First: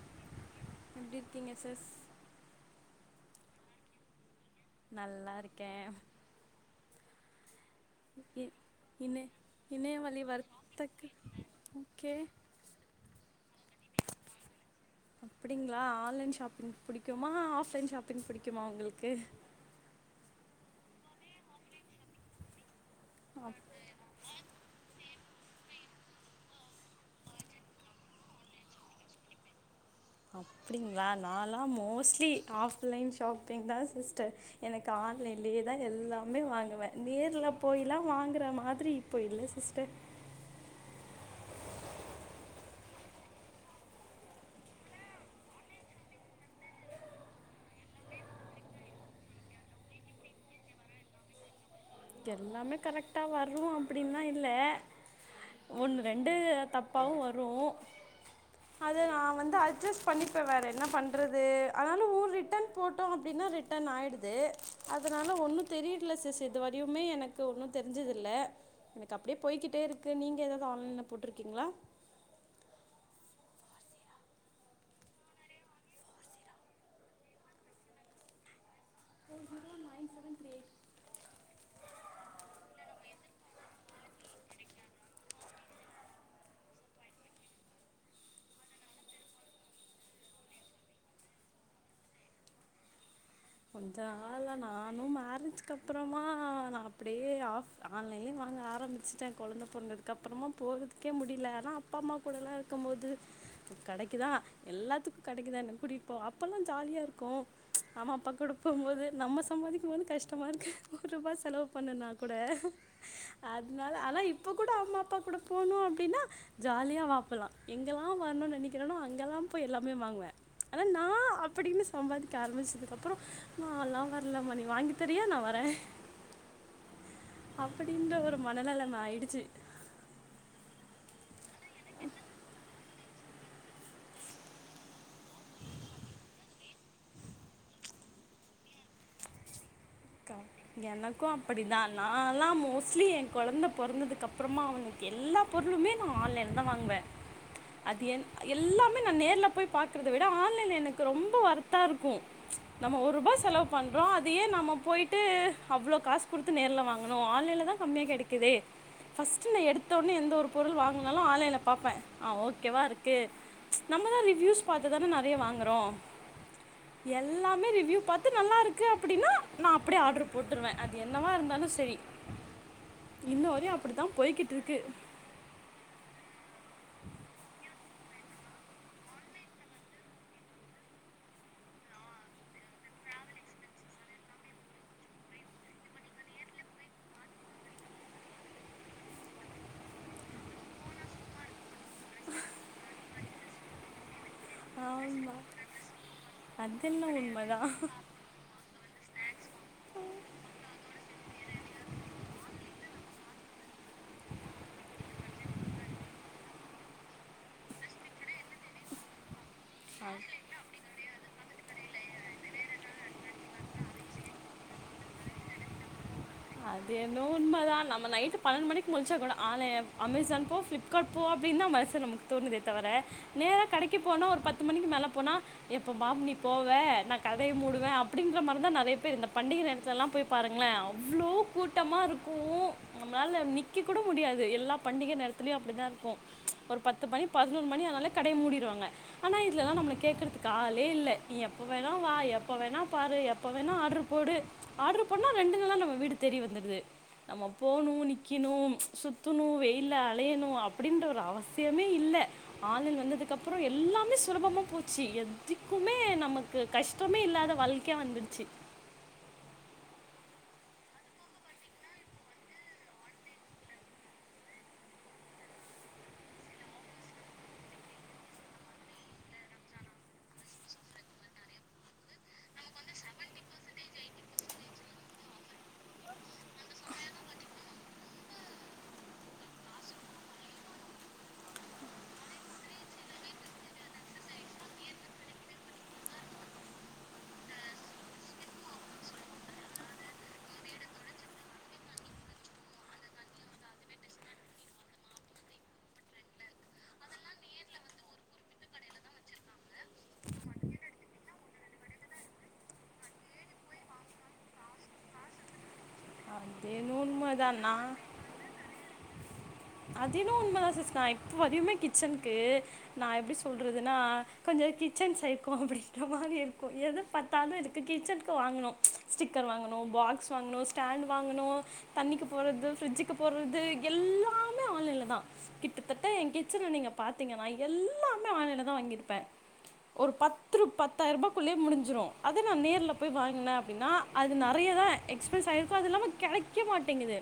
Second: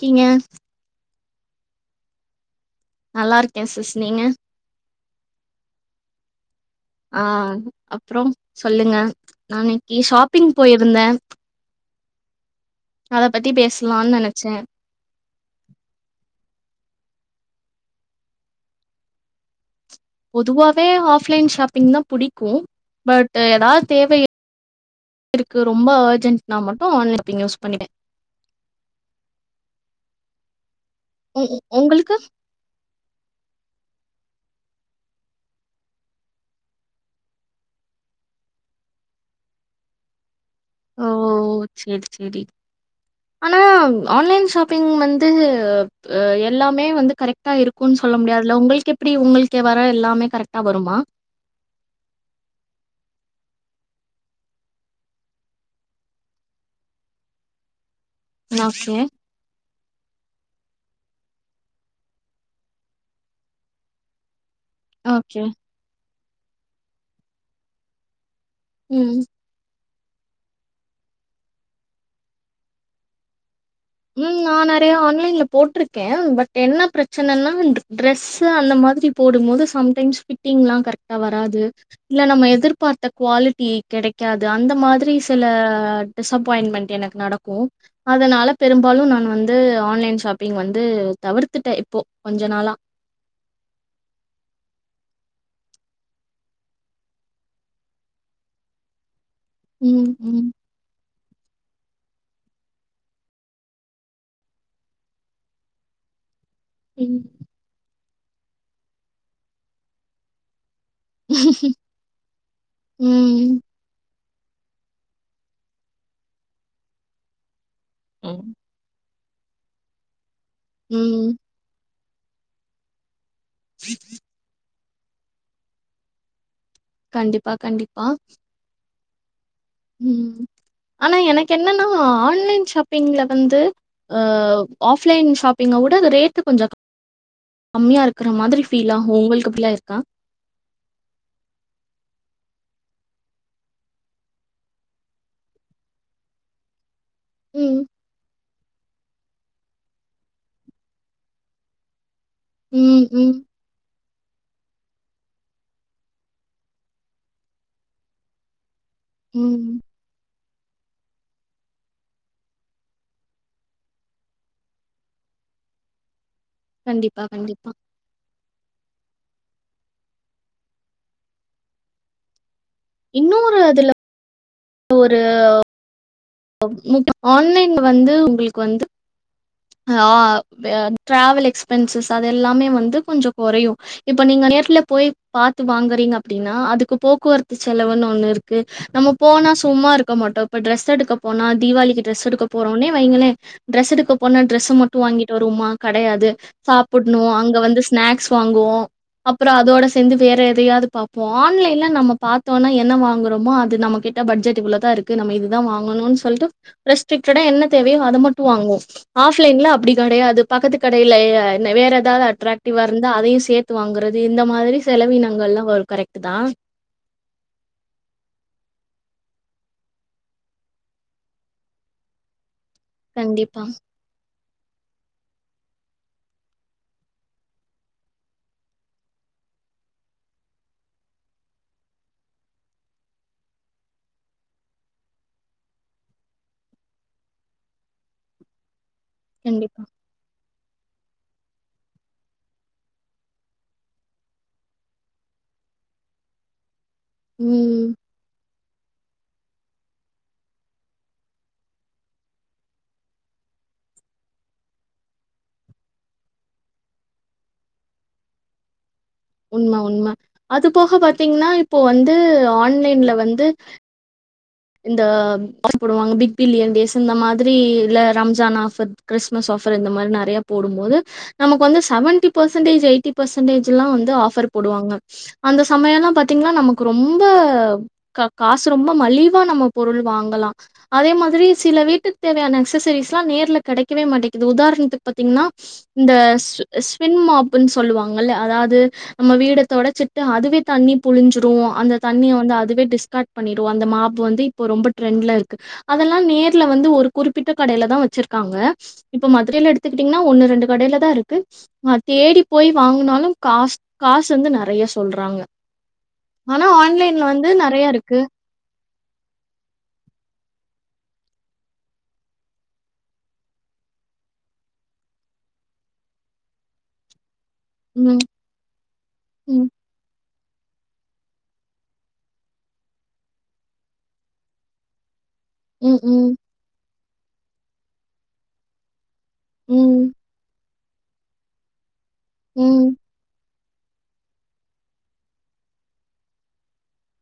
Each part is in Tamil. கீங்க எப்டி இருக்கீங்க சஸ் நல்லாருக்கே சிஸ் நீங்க நல்லாருக்கே ஆ அப்புற இ சொல்லுங்க இணை நா இன்னைக்கி இணையவழி ஷாப்பிங் போயிருந்த வர்த்தக்கு ஓகே அத பத்தி பேசலானு நெனைச்சே அப்டிங்களா ஆன்லைன் ஷாப்பிங் புடிக்குமா ஆஃப்லைன் ஷாப்பிங் புடிக்குமா உங்களுக்கு பொதுவாவே ஆஃப்லைன் ஷாப்பிங் தா புடிக்கும் பட் அப் ஏதாது தேவை [inaudible] இருக்கு ரொம்ப அர்ஜென்ட்னா மட்டு ஆன்லைன் ஷாப்பிங் யூஸ் பண்ணுவே அப்டிங்களா நாலா உ உங்களுக்கு மோஸ்ட்லி ஆஃப்லைன் ஷாப்பிங் தா சிஸ்டர் எனக்கு ஆன்லைன்லேயேதா எல்லாமே வாங்குவ நேர்ல போயில்லா வாங்குற மாதிரி இப்போ இல்ல சிஸ்டர் ஓ செரி செரி ஆனா ஆன்லைன் ஷாப்பிங் வந்து ஆ எல்லாமே வந்து கரெக்டா இருக்குன்னு சொல்ல முடியாதுல்ல உங்களுக்கு எப்பிடி உங்களுக்கு வர எல்லாமே கரெக்டா வருமா எல்லாமே கரெக்டா வரும் அப்பிடின்லா இல்ல ஒன்னு ரெண்டு தப்பாவு வரு ஓகே அத நா வந்து அட்ஜஸ் பண்ணிப்ப வேற என்ன பண்றது அதனால ஊ ரிட்டன் போட்டோ அப்டின்னா ரிட்டன் ஆயிடுது அதனால ஓகே ஒன்னு தெரியல சிஸ் இது வரியுமே எனக்கு ஒன்னு தெரிஞ்சது இல்ல ம் எனக்கு அப்டியே போயிக்கிட்டே இருக்கு நீங்க எதாவது ஆன்லைன்ல போட்ருக்கீங்களா ம் நா நெறைய ஆன்லைன்ல போட்ருக்கேன் பட் என்ன பிரச்சனன்னா இந்த டிரெஸ்ஸு அந்த மாரி போடும் போது சம்டைம்ஸ் ஃபிட்டிங்லாம் கரக்டா வராது இல்ல நம்ம எதிர்பார்த்த குவாலிட்டி கெடைக்காது அந்த மாதிரி சில டிசப்பாயிண்மென்ட் எனக்கு நடக்கும் அதனால பெரும்பாலு நான் வந்து ஆன்லைன் ஷாப்பிங் வந்து தவிர்த்துட்டேன் இப்போ கொஞ்ச நாளா கொஞ்ச நாளா நானு மேரேஜ்கப்புறமா நா அப்டியே ஆஃப் ஆன்லைன்லயே வாங்க ஆரம்பிச்சுட்ட கொழந்த ம் பொறந்ததுக்கு அப்புறமா ம் போகுது ருக்கே முடியல ஆனா அப்பா அம்மா கூட எல்லா இருக்கம் போது கடைக்குதா எல்லாத்துக்கு கடைக்குதா என்ன கூட்டிட் போவா அப்போல்லா ஜாலியா ம் இருக்கும் அம்மா அப்பா கூட போம்போது நம்ம சம்பாதிக்கும்போது கஷ்டமாக இருக்கு ஒர் ரூபா செலவு பண்ணுனா கூட ம் அதனால ஆனா இப் போ கூட அம்மா அப்பா கூட போணு அப்டின்னா ஜாலியா வா போலா எங்கெல்லா ம் வர்ணுன்னு நெனைக்கிறேனோ இங்கலாம் போய் எல்லாமே வாங்வே ஆனா ம் நான் அப்படின்னு சம்பாதிக்க ஆரம்பிச்சதுக்கப்புறோ நாலா வர்ல மா நீ வாங்கி தரியா நா வரே கண்டிப்பா கண்டிப்பா அப்படின்ற ஒரு மனநலம் ஆய்டுச்சு உம் ஆனா எனக் என்னன்னா ஆன்லைன் ஷாப் பிங்ல வந்து அவ் ஆஃப் லைன் ஷாப்பிங்க வுட ரேட்டு கொஞ்சக் கம்மியா இருக்ற மாதிரி ஃபீலாகு உங்கள்க்கு அப்பில்லா இருக்கா எனக்கு அப்படி தா நாலா மோஸ்லி என் கொழந்த பொறந்ததுக்கப்றமா அவ்னு எல்லா பொருளுமே நா ஆன்லைன் தா வாங்குவே ம். அது என் எல்லாமே நா நேர்ல போய் பாக்குறத விட ஆன்லைன் எனக்கு ரொம்ப வர்த்தா இருக்கு நம்ம ம், ஒரூபா ம், செலவ் பண்றோ அதையே நம்ம போய் அவ்ளோ காஸ் குடுத்து நேர்ல வாங்க்ணு ஆன்லைன்ல தா கம்மியா கிடைக்குதே ஃபஸ்ட்டு ந ம். எடுத் த்தவுட்னே எந்த ஒரு பொருள் வாங்குனாலு ஆன்லைன்ல பாப்பே ஆ ஓகேவாருக்கே நம்ம தா ரிவ்யூஸ் பாத்துதான நறையா வாங்குறோ கண்டிப்பா, எல்லாமே கண்டிப்பா. ரிவ்யூ பாத்து நல்லாருக்கு அப்படின்னா நாப் ப்டே ஆடர் போட்ருவே அது என்னவா இருந்தாலு சரி இன்ன வரையு அப்படித்தா போய்கிட்ருக்கு ஒரு அவ் முப் ஆன்லைன் வந்து உங்குள்க்கு வந்து ஹ ஆஆ வ ட்டிராவல் எக்ஸ்பென்சஸ் அது எல்லாமே வந்து கொஞ்சோ கொறையு இப்ப நீங்க நேர்ல போய் பாத்து வாங்குறீங் அப்டின்னா அதுக்கு போக்குவரத்து செலவுன்னு ஒண்ணு இருக்கு நம்ம போனா சும்மா இருக்க மாட்டோ இப்ப ட்ரெஸ் எடுக்க போனா தீவாவளிக்கு ட்ரஸ் எடுக்க போறோனே வைங்களே ட்ரெஸ் எடுக்க போனா ட்ரெஸ்ஸ மட்டு வாங்கிட்டு ஆமாம் வருவுமா கடையாது அதெல்லாம் சாப்புட்ணு அங்க உண்மைதான் வந்து ஸ்நாக்ஸ் வாங்குவோ அப்பறோ அதோட சேந்து வேற எதையாது பாப்போ ஆன்லைன்ல நம்ம பாத்தோனா என்ன வாங்குறோமோ அது நம்ம கிட் ட பட்ஜெட்டு குள்ள தா இருக்கு நம்ம இதுதா வாங்கணுன் சொல்ட்டு ரெஸ்ட்ரிக்டடா என்ன தேவையோ அத மட்டு வாங்குவோ ஆஃப்லைன்ல அப்டி கடையாதுப் பக்கத்து கடைய்ல யே என வேற் எதாவு அட்ராக்டிவா இருந்தா அதையு சேத்து வாங்குறது இந்த மாதிரி செலவினங்கள்லா வர் கரக்டு தா அதென்னோ உண்மதா நம்ம நைட்டு பன்னெண்டு மணிக்கு முல்ச்சா கூட ஆனேம் அமேசான் போ ஃபிலிப் காட் போ அப்டின்னா மாசு நமல்க் தோணுதே தவர கண்டிப்பா, நேரா கடைக்கி போனோ ஒரு பத்து மணிக்கு மேல போனா எப்ப பாம் நீ போவ நா கடைய மூடுவே அப்டிங்குற மாரி தா நறையா பேர் இந்த பண்டிக நேரத்துலலா போய் பாருங்களே அவ்ளோ கூட்டமா இருக்கூ நம்ளால நிக்க கூட முடியாது எல்லா பண்டிக நேரத்துலயு அப்படிதா இருக்கு ஒரு பத்து பணி பதினொரு மணி ஆனாலே கடைய மூடிருவாங்க ஆனா இதுலலா கண்டிப்பா. நம்மள கேக்குறத்துக் காலே இல்லே நீ எப்ப வேணா வா எப்ப வேணா பாரு எப்ப வேணா ஆட்ரு போடு ஆட்ரு பண்ணா ரெண்டு நாள்ள நம்ம வீடு தேடி வந்துடுது நம்ம ம். போனு நி க்கினு சுத்துணு வெயில்ல அலையணு அப்டின்ற ஒரு அவசியமே இல்ல ஆன்லைன் வந்ததுக்கப்றோ எல்லாமே சுலபமா போச்சி எத்திக்குமே நமக் கு கஷ்டமே இல்லாத வழ்க்யா வந்துட்ச்சி உண்ம உண்ம அது போக பாத்தீங்னா இப்போ வந்து ஆன்லைன்ல வந்து இந்த பாஸ் போடுவாங்க பிக் பில்லியன் டேஸ் இந்த மாதிரி இல்ல ரம்ஜான் ஆஃபர்த் க்றிஸ்மஸ் ஆஃபர் இந்த மாரி நறையா போடும்போது நமக்கு வந்து சவன்டி பர்சன்டேஜ் எய்ட்டி பர்சன்டேஜ்ஜுல்லா வந்து ஆஃபர் போடுவாங்க அந்த சமயலா பாத்தீங்னா நமக்கு ரொம்ப க காசு ரொம்ப மலிவ் வா நம்ம பொருள் வாங்கலா அதே மாதிரி சில வீட்டுக் தேவையான எக்ஸசரிஸ்லா நேர்ல கெடைக்கவே மாட்டேக்குது உதார்ணத்துக் பாத்தீங்னா இந்த ஸ் ஸ்வின் மாப்ன்னு சொல்லுவாங்கல்ல அதாவது நம்ம வீட தொடச்சிட்டு அதுவே தண்ணி புழிஞ்சிரு அந்த தண்ணிய வந்து அதுவே டிஸ்ராக்ட் பண்ணிரு அந்த மாப் பு வந்து இப்ப ரொம்ப ட்ரெண்ட்ல இருக்கு அதெல்லா நேர்ல வந்து ஒரு குறிப்பிட்ட கடையில தா வெச்சிருக்காங்க இப்போ மதுரையில எடுத்துக்கிட்டீங்கன்னா ஒண்ணு ரெண்டு கடையில தா இருக்கு நா தேடி போய் வாங்குனாலு காசு காசு வந்து நெறைய சொல்றாங்க ஆனா அதென்னமோ ஆன்லைன்ல உண்மதா வந்து நா நெறைய இருக்கு அதென்னமோ உண்மதா சிஸ் நா இப்ப வரையுமே கிச்சன்க்கு நா எப்டி சொல்றதுனா கொஞ்சோ கிச்சன் சைக்கோ அப்டின்ற மாரி இருக்கு எத பத்தாலு எனக் ம் கிச்சன்க்கு வாங்கனு ஸ்டிக்கர் ம் வாங்கணு பாக்ஸ் வாங்கனு ஸ்டாண்ட் வாங்கனு தண்ணிக்கு போட்றது பிர்ஜுக்கு போட்றது எல்லா ஆன்லைன்ல தா ம் கிட்டத்தட்ட ஏ ம் கிச்சனல நீங்க பாத்தீங்கனா எல்லாமே ஆன்லைன்ல தா வாங்கி இருப்பே ம் ஒரு பத்துரு பத்தாயி ரூபாய்க்குள்ளே முடிஞ்சுரு அதே நா நேர்ல ம் போய் வாங்குனே அப்டின்னா அது நெறைய தா எக்ஸ்பென்ஸ் ஆகிருக்கு அது இல்லாம கெடைக்க மாட்டேங்குது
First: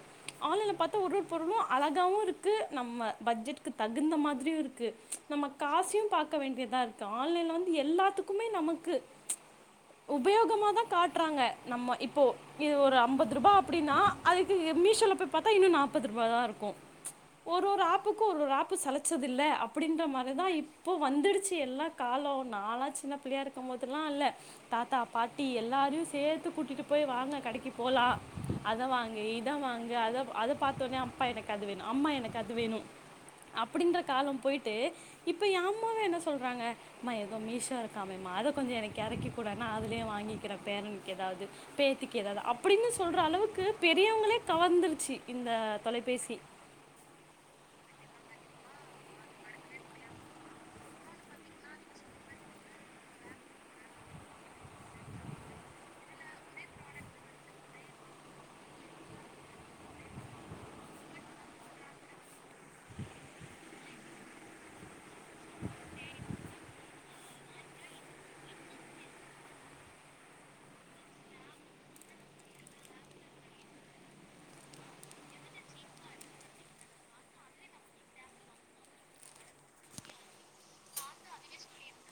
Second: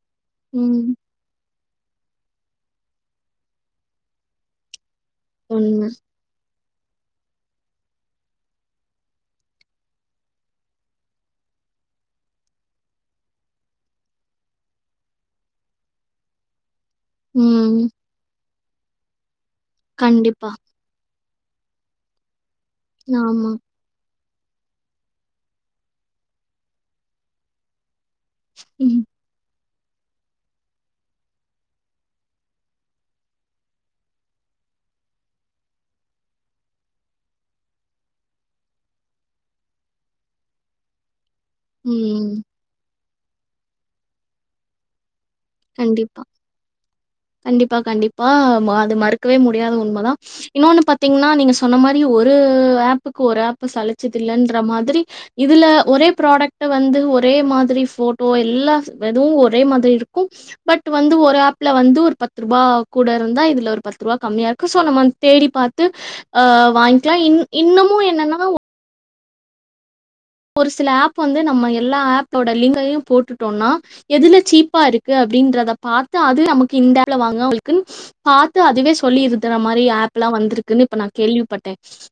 ஆன்லைன்ல ம் பாத்தா ஒர் ஒரு பொருளு அழகாவு இருக்கு நம்ம பட்ஜெட்க்கு தகுந்த மாத்ரியு இருக்கு நம்ம உண்ம காசயு பாக்க வேண்டியதா இருக்கு ஆன்லைன்ல வந்து எல்லாத்துக்குமே நமக்கு உபயோகமா தா காட்றாங்க நம்ம இப்போ இது ஒரு அம்பது ரூபா அப்டின்னா அதுக்கு மீஷோல போய் பாத்தா இன்னு நாப்பது ரூபா தா இருக்கு ஒரு ம் ஒரு ஆப்புக்கு ஒரு ஒரு ஆப்பு சலிச்சதில்ல அப்டின்ற மாரிதா கண்டிப்பா இப் இப்போ வந்துரிச்சு எல்லா காலோ நால்லா சின்ன பிள்ளையா ஆமா இருக்கும் போது [unintelligible] இல்ல தாத்தா பாட்டி எல்லாரையு சேத்து கூட்டிட்டு போயி வாங்க கடைக்கு போலா அத ம் வாங்கு இத வாங்கு அத பாத்தோன அப்பா எனக்கு அது வேணு அம்மா எனக்கு அது வேணு அப்டின்ற காலம் போயிட்டு இப்ப ஏ அம்மாவே என்ன சொல்றாங்க ம்மா எதோ மீஷோ இருக்காமேம்மா அத கொஞ்சோ எனக்கு எறக்கி கூடோ நா அதுலேயே வாங்கிக்கிறே பேரனுக்கு எதாவது பேத்திக்கு ம் எதாவது அப்டின்னு சொல்ற அளவுக்கு பெரியவங்களே கவர்ந்திருச்சு இந்த கண்டிப்பா தொலைபேசி கண்டிப்பா கண்டிப்பா மா அது மறுக்கவே முடியாத உண்மதா இன்னொன்னு பாத்தீங்கனா நீங்க சொன்ன மாரி ஒரு ஆப்புக்கு ஒரு ஆப்பு சலிச்சதில்லன்ற மாதிரி இதுல ஒரே புராடெக்ட்ட வந்து ஒரே மாதிரி போட்டோ எல்லா எதுவு ஒரே மாதிரி இருக் கு பட் வந்து ஒரு ஆப்ல வந்து ஒரு பத்து ரூபா கூட இருந்தா இதுல ஒரு பத்து ரூபா கம்மியா இருக்கு சோ நம்ம தேடி பாத்து ஆ வாங்கிக்லா இன்னமு என்னன்னா ஒரு சில ஆப் வந்து நம்ம எல்லா ஆப்போட லிங்கையு போட்டுட்டோனா எதுல சீப்பா இருக்கு அப்டின்றத பாத்து அது நமக்கு இந்த ஆப் வாங்க உங்களுக்கு பாத்து அதுவே சொல்லிருது இந்த மாரி ஆப்லா வந்திருக்குனு இப்ப நா கேள்விப்பட்ட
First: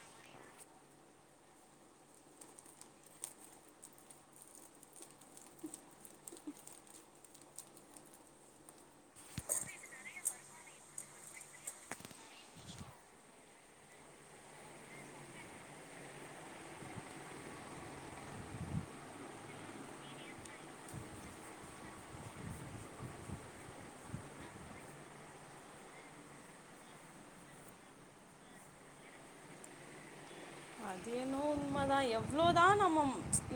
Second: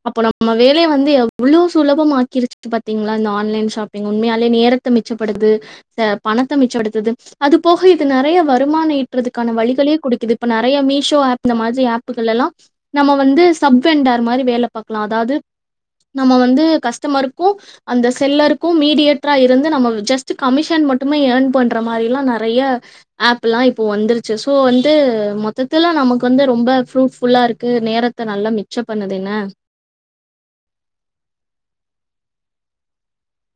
அப்போ நம்ம வேலய வந்து எவ்ளோ சுலபமாக்கிருச்சு பாத் தீங்களா இந்த ஆன்லைன் ஷாப்பிங் உண்மயாலே நேரத்த மிச்சப்படுது பணத்த மிச்சப்படுத்துது அது போக இது நெறய வருமான ஈட்டுறதுக்கான வழிகளையு குடுக்குது இப்ப நெறய மீஷோ ஆப் இந்த மாரி ஆப்புக எல்லா நம்ம வந்து சப் வெண்டார் மாரி வேல பாக்கலா அதாது நம்ம வந்து கஷ்டமருக்கு அந்த செல்லருக்கு மீடியேட்ரா இருந்து நம்ம ஜஸ்ட் கமிஷன் மட்டுமே ஏர்ன் பண்ற மாரிலா நெறய ஆப்ல்லா இப்போ வந்துருச்சு சோ வந்து மொத்தத்துல நமக்கு வந்து ரொம்ப ப்ரூட்ஃபுல இருக்கு நேர த்த நல்லா மிச்ச பண்ணது என்ன அது என்னவோ உண்மதா எவ்ளோதா நம்ம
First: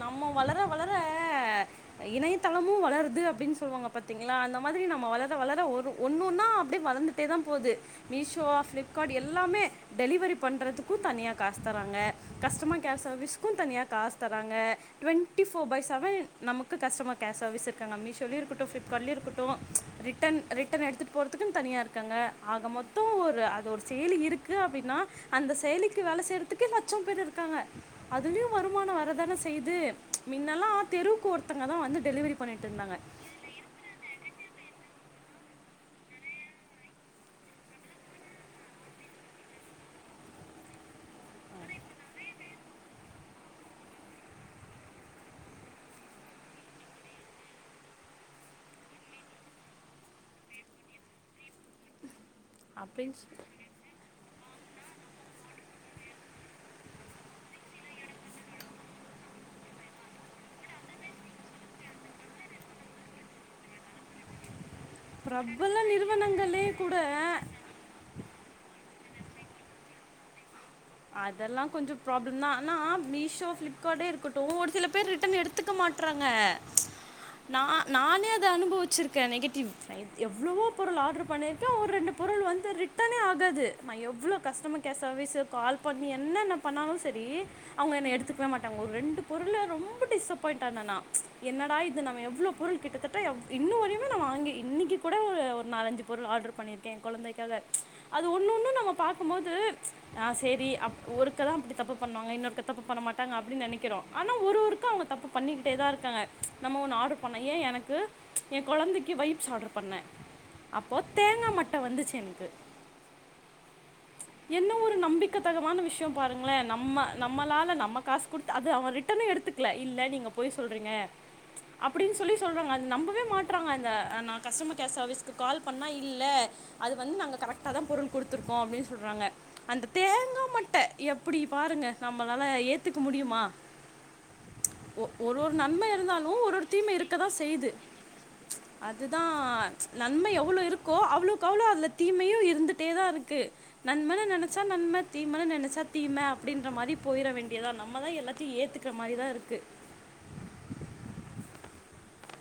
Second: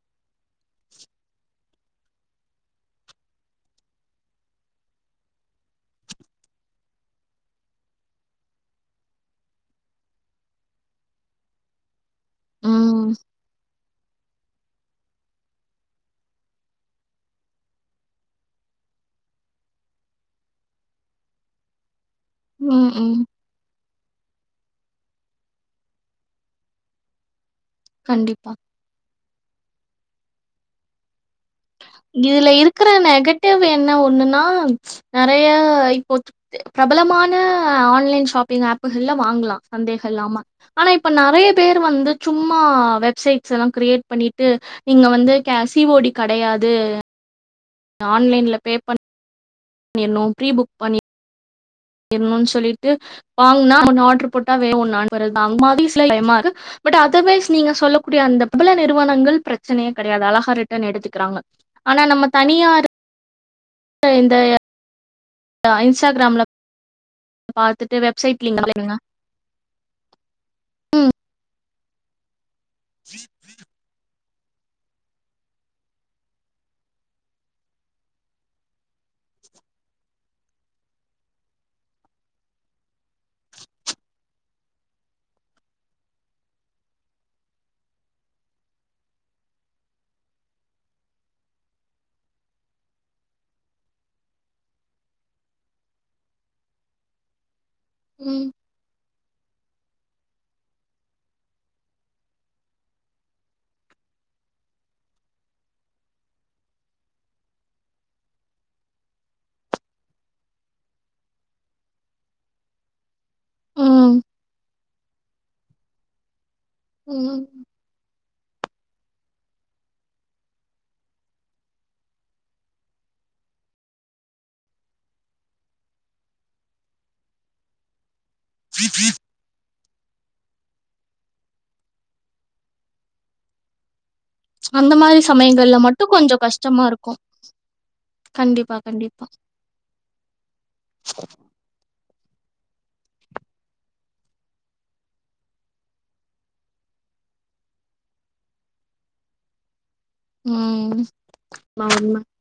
நம்ம வளர வளர இணயத்தளமு வளருது அப்டினு சொல்லுவாங்க பாத்தீங்களா அந்த மாதிரி நம்ம வளர வளர ஒரு ஒன்னு ஒன்னா அப்டியே வளர்ந்து ட்டே தா போது மீஷோ ப்ளிப்கார்ட் எல்லாமே டெலிவரி பண்றதுக்கு தனியா காசு தராங்க கஷ்டமர் கேர் ம். சர்வீசுக்கு தனியா காசு தராங்க டுவெண்டி ஃபோர் பை செவன் நமக்கு கஸ்டமர் கேர் சர்வீஸ் இருக்காங்க மீஷோலியோ இருக்குட்டு ஃப்ளிப்கார்ட்லியு இருக்க ட்டோ ரிட்டன் ரிட்டன எடுத்துட்டு போறதுக்கு தனியா இருக்காங்க ஆக ம், மொத்தோ ம். ஒரு அது ஒரு செய்லி இருக்கு அப்டினா அந்த செய்லிக்கு வேல செய் ரத்துக்கே லட்ச பேர் இருக்காங்க கண்டிப்பா. அதுலயு வருமானோ வரதான செய்து மின்னலா தெருக்கு ஒருத்தங்க தா வந்துட் இதுல இருக்குற நெகட்டிவ் என்ன ஒண்ணுன்னா நெறைய இப்போ ப்ரபலமான ஆன்லைன் ஷாப்பிங் ஆப்புகள்ல வாங்கலா சந்தேக இல்லாம ஆனா இப்ப நெறைய பேர் வந்து சும்மா வெப்சைட்ஸ்லா கிரியேட் பண்ணிட்டு நீங்க வந்து க சி ஓ டி கெடையாது ஆன்லைன்ல பே பண் ணிர்னு ப்ரீ புக் பண்ணி இன்னோன்னு சொல்லிட்டு அப்படின்னு சொல்லி வாங்குனா ஒன்னு ஆட்ரு போட்டா வேர ஒன்னு [inaudible] வருது அத மாரி சில டைம்மாக்கு பட் அதர்வைஸ் நீங்க சொல்லக்கூடிய அந்த பிரபல நிறுவனங்கள் ப்ரச்சனையே கடையாது அழகா ரிட்டர்ன் எடுத்துக்குறாங்க ஆனா நம்ம தனியா [inaudible] இந்த ப்ரப்பல இன்ஸ்டாகிராம்ல நிறுவனங்கலே கூட பாத்துட்டு வெப்சைட் லிங்க் அப்ளே பண்ணுங்க அதெலா கொஞ்சோ ப்ராப்ளம் தா ஆனா மீஷோ பிளிப்கார்டே இருக்க ட்டு ஒரு சில பேர் ரிட்டன் எடுத்துக்க மாட்றாங்க நா நானே அத அனுபவிச்சிருக்கே நெகட்டிவ் எவ்ளவோ பொருள் ஆர்டர் பண்ணிருக்கே ஒரு ரெண்டு பொருள் வந்து ரிட்டனே ஆகாது நா எவ்ளோ கஸ்டம கேர் சர்வீசு கால் பண்ணி என்னென்ன பண்ணாலு செரி அவுங்க என்ன எடுத்துக்கவே மாட்டாங்க ஓர் ரெண்டு பொருள ரொம்ப டிஸபாயிண்டா ஆனா நா என்னட இது நம்ம எவ்ளோ பொருள் கிட்டத் தட்ட எவ் இன்ன வரயுமே நா வாங்கி இன்னக்கி கூட ஒரு ஒரு நாலஞ்சு பொருள் ஆர்டர் பண்ணியிருக்கே எ கொழந்தைக்காக அது ம் ஒண்ணு ஒண்ணு நம்ம பாக்குமோது ஆ செரி அப் ஒருக்க தா அப்டி தப்பு பண்ணுவாங்க இன்னொருக்கா தப்பு பண்ண மாடாங்க அப்டின் நெனைக்கிறோ ஆனா ஒரு ஒருக்கா அவுங்க தப்பு பண்ணிக்கிடே தா இருக்காங்க நம்ம ஒன்னு ஆடர் பண்னோ ஏ எனக்கு எ கொழந்தைக்கு வைப்ஸ் ஆடர் பண்ண அப்போ தேங்கா மட்ட வந்துச்சு எனக்கு ம் என்ன ஒரு நம்பிக்க தகமான விஷ்யோ பாருங்களே நம்ம ம் நம்மளால நம்ம காசு குடுத்து அது அவ ரிட்டனே எடுத்துக்கல இல்ல நீங்க பொய் சொல்றீங்க அப்டின்னு சொல்லி சொல்றாங்க அ நம்பவே மாட்டுறாங்க அந்த நா கஸ்டமர் கேர் சர்வீஸ்க்கு கால் பண்ணா இல்ல அது வந்து நாங்க கரெக்டா தா பொருள் குடுத்துருக்கோ அப்டி சொல்றாங்க அந்த தேங்கா மட்ட எப்டி பாருங்க நம்பளால ஏத்துக்க முடியுமா அந்த ஒ மாரி ஒரு ஒரு சமயங்கள்ல நன்ம மட்டு இருந்தாலு கொஞ்சோ ஒரு ஒரு கஷ்டமா தீம இருக்கு இருக்கதா செய்து கண்டிப்பா அதுதா கண்டிப்பா நன்மை எவ்ளோ இருக்கோ அவ்ளோக் அவ்ளோ அதுல தீமயு இருந்துட்டே தா இருக்கு நன்மனு நென ச்சா நன்ம தீமன்னு நெனச்சா தீம அப்டின்ற மாரி போயிர வேண்டியத நம்ம தா எல்லாத்தயு ஏத்துக்ற மாரி தா இருக்கு ம் [unintelligible]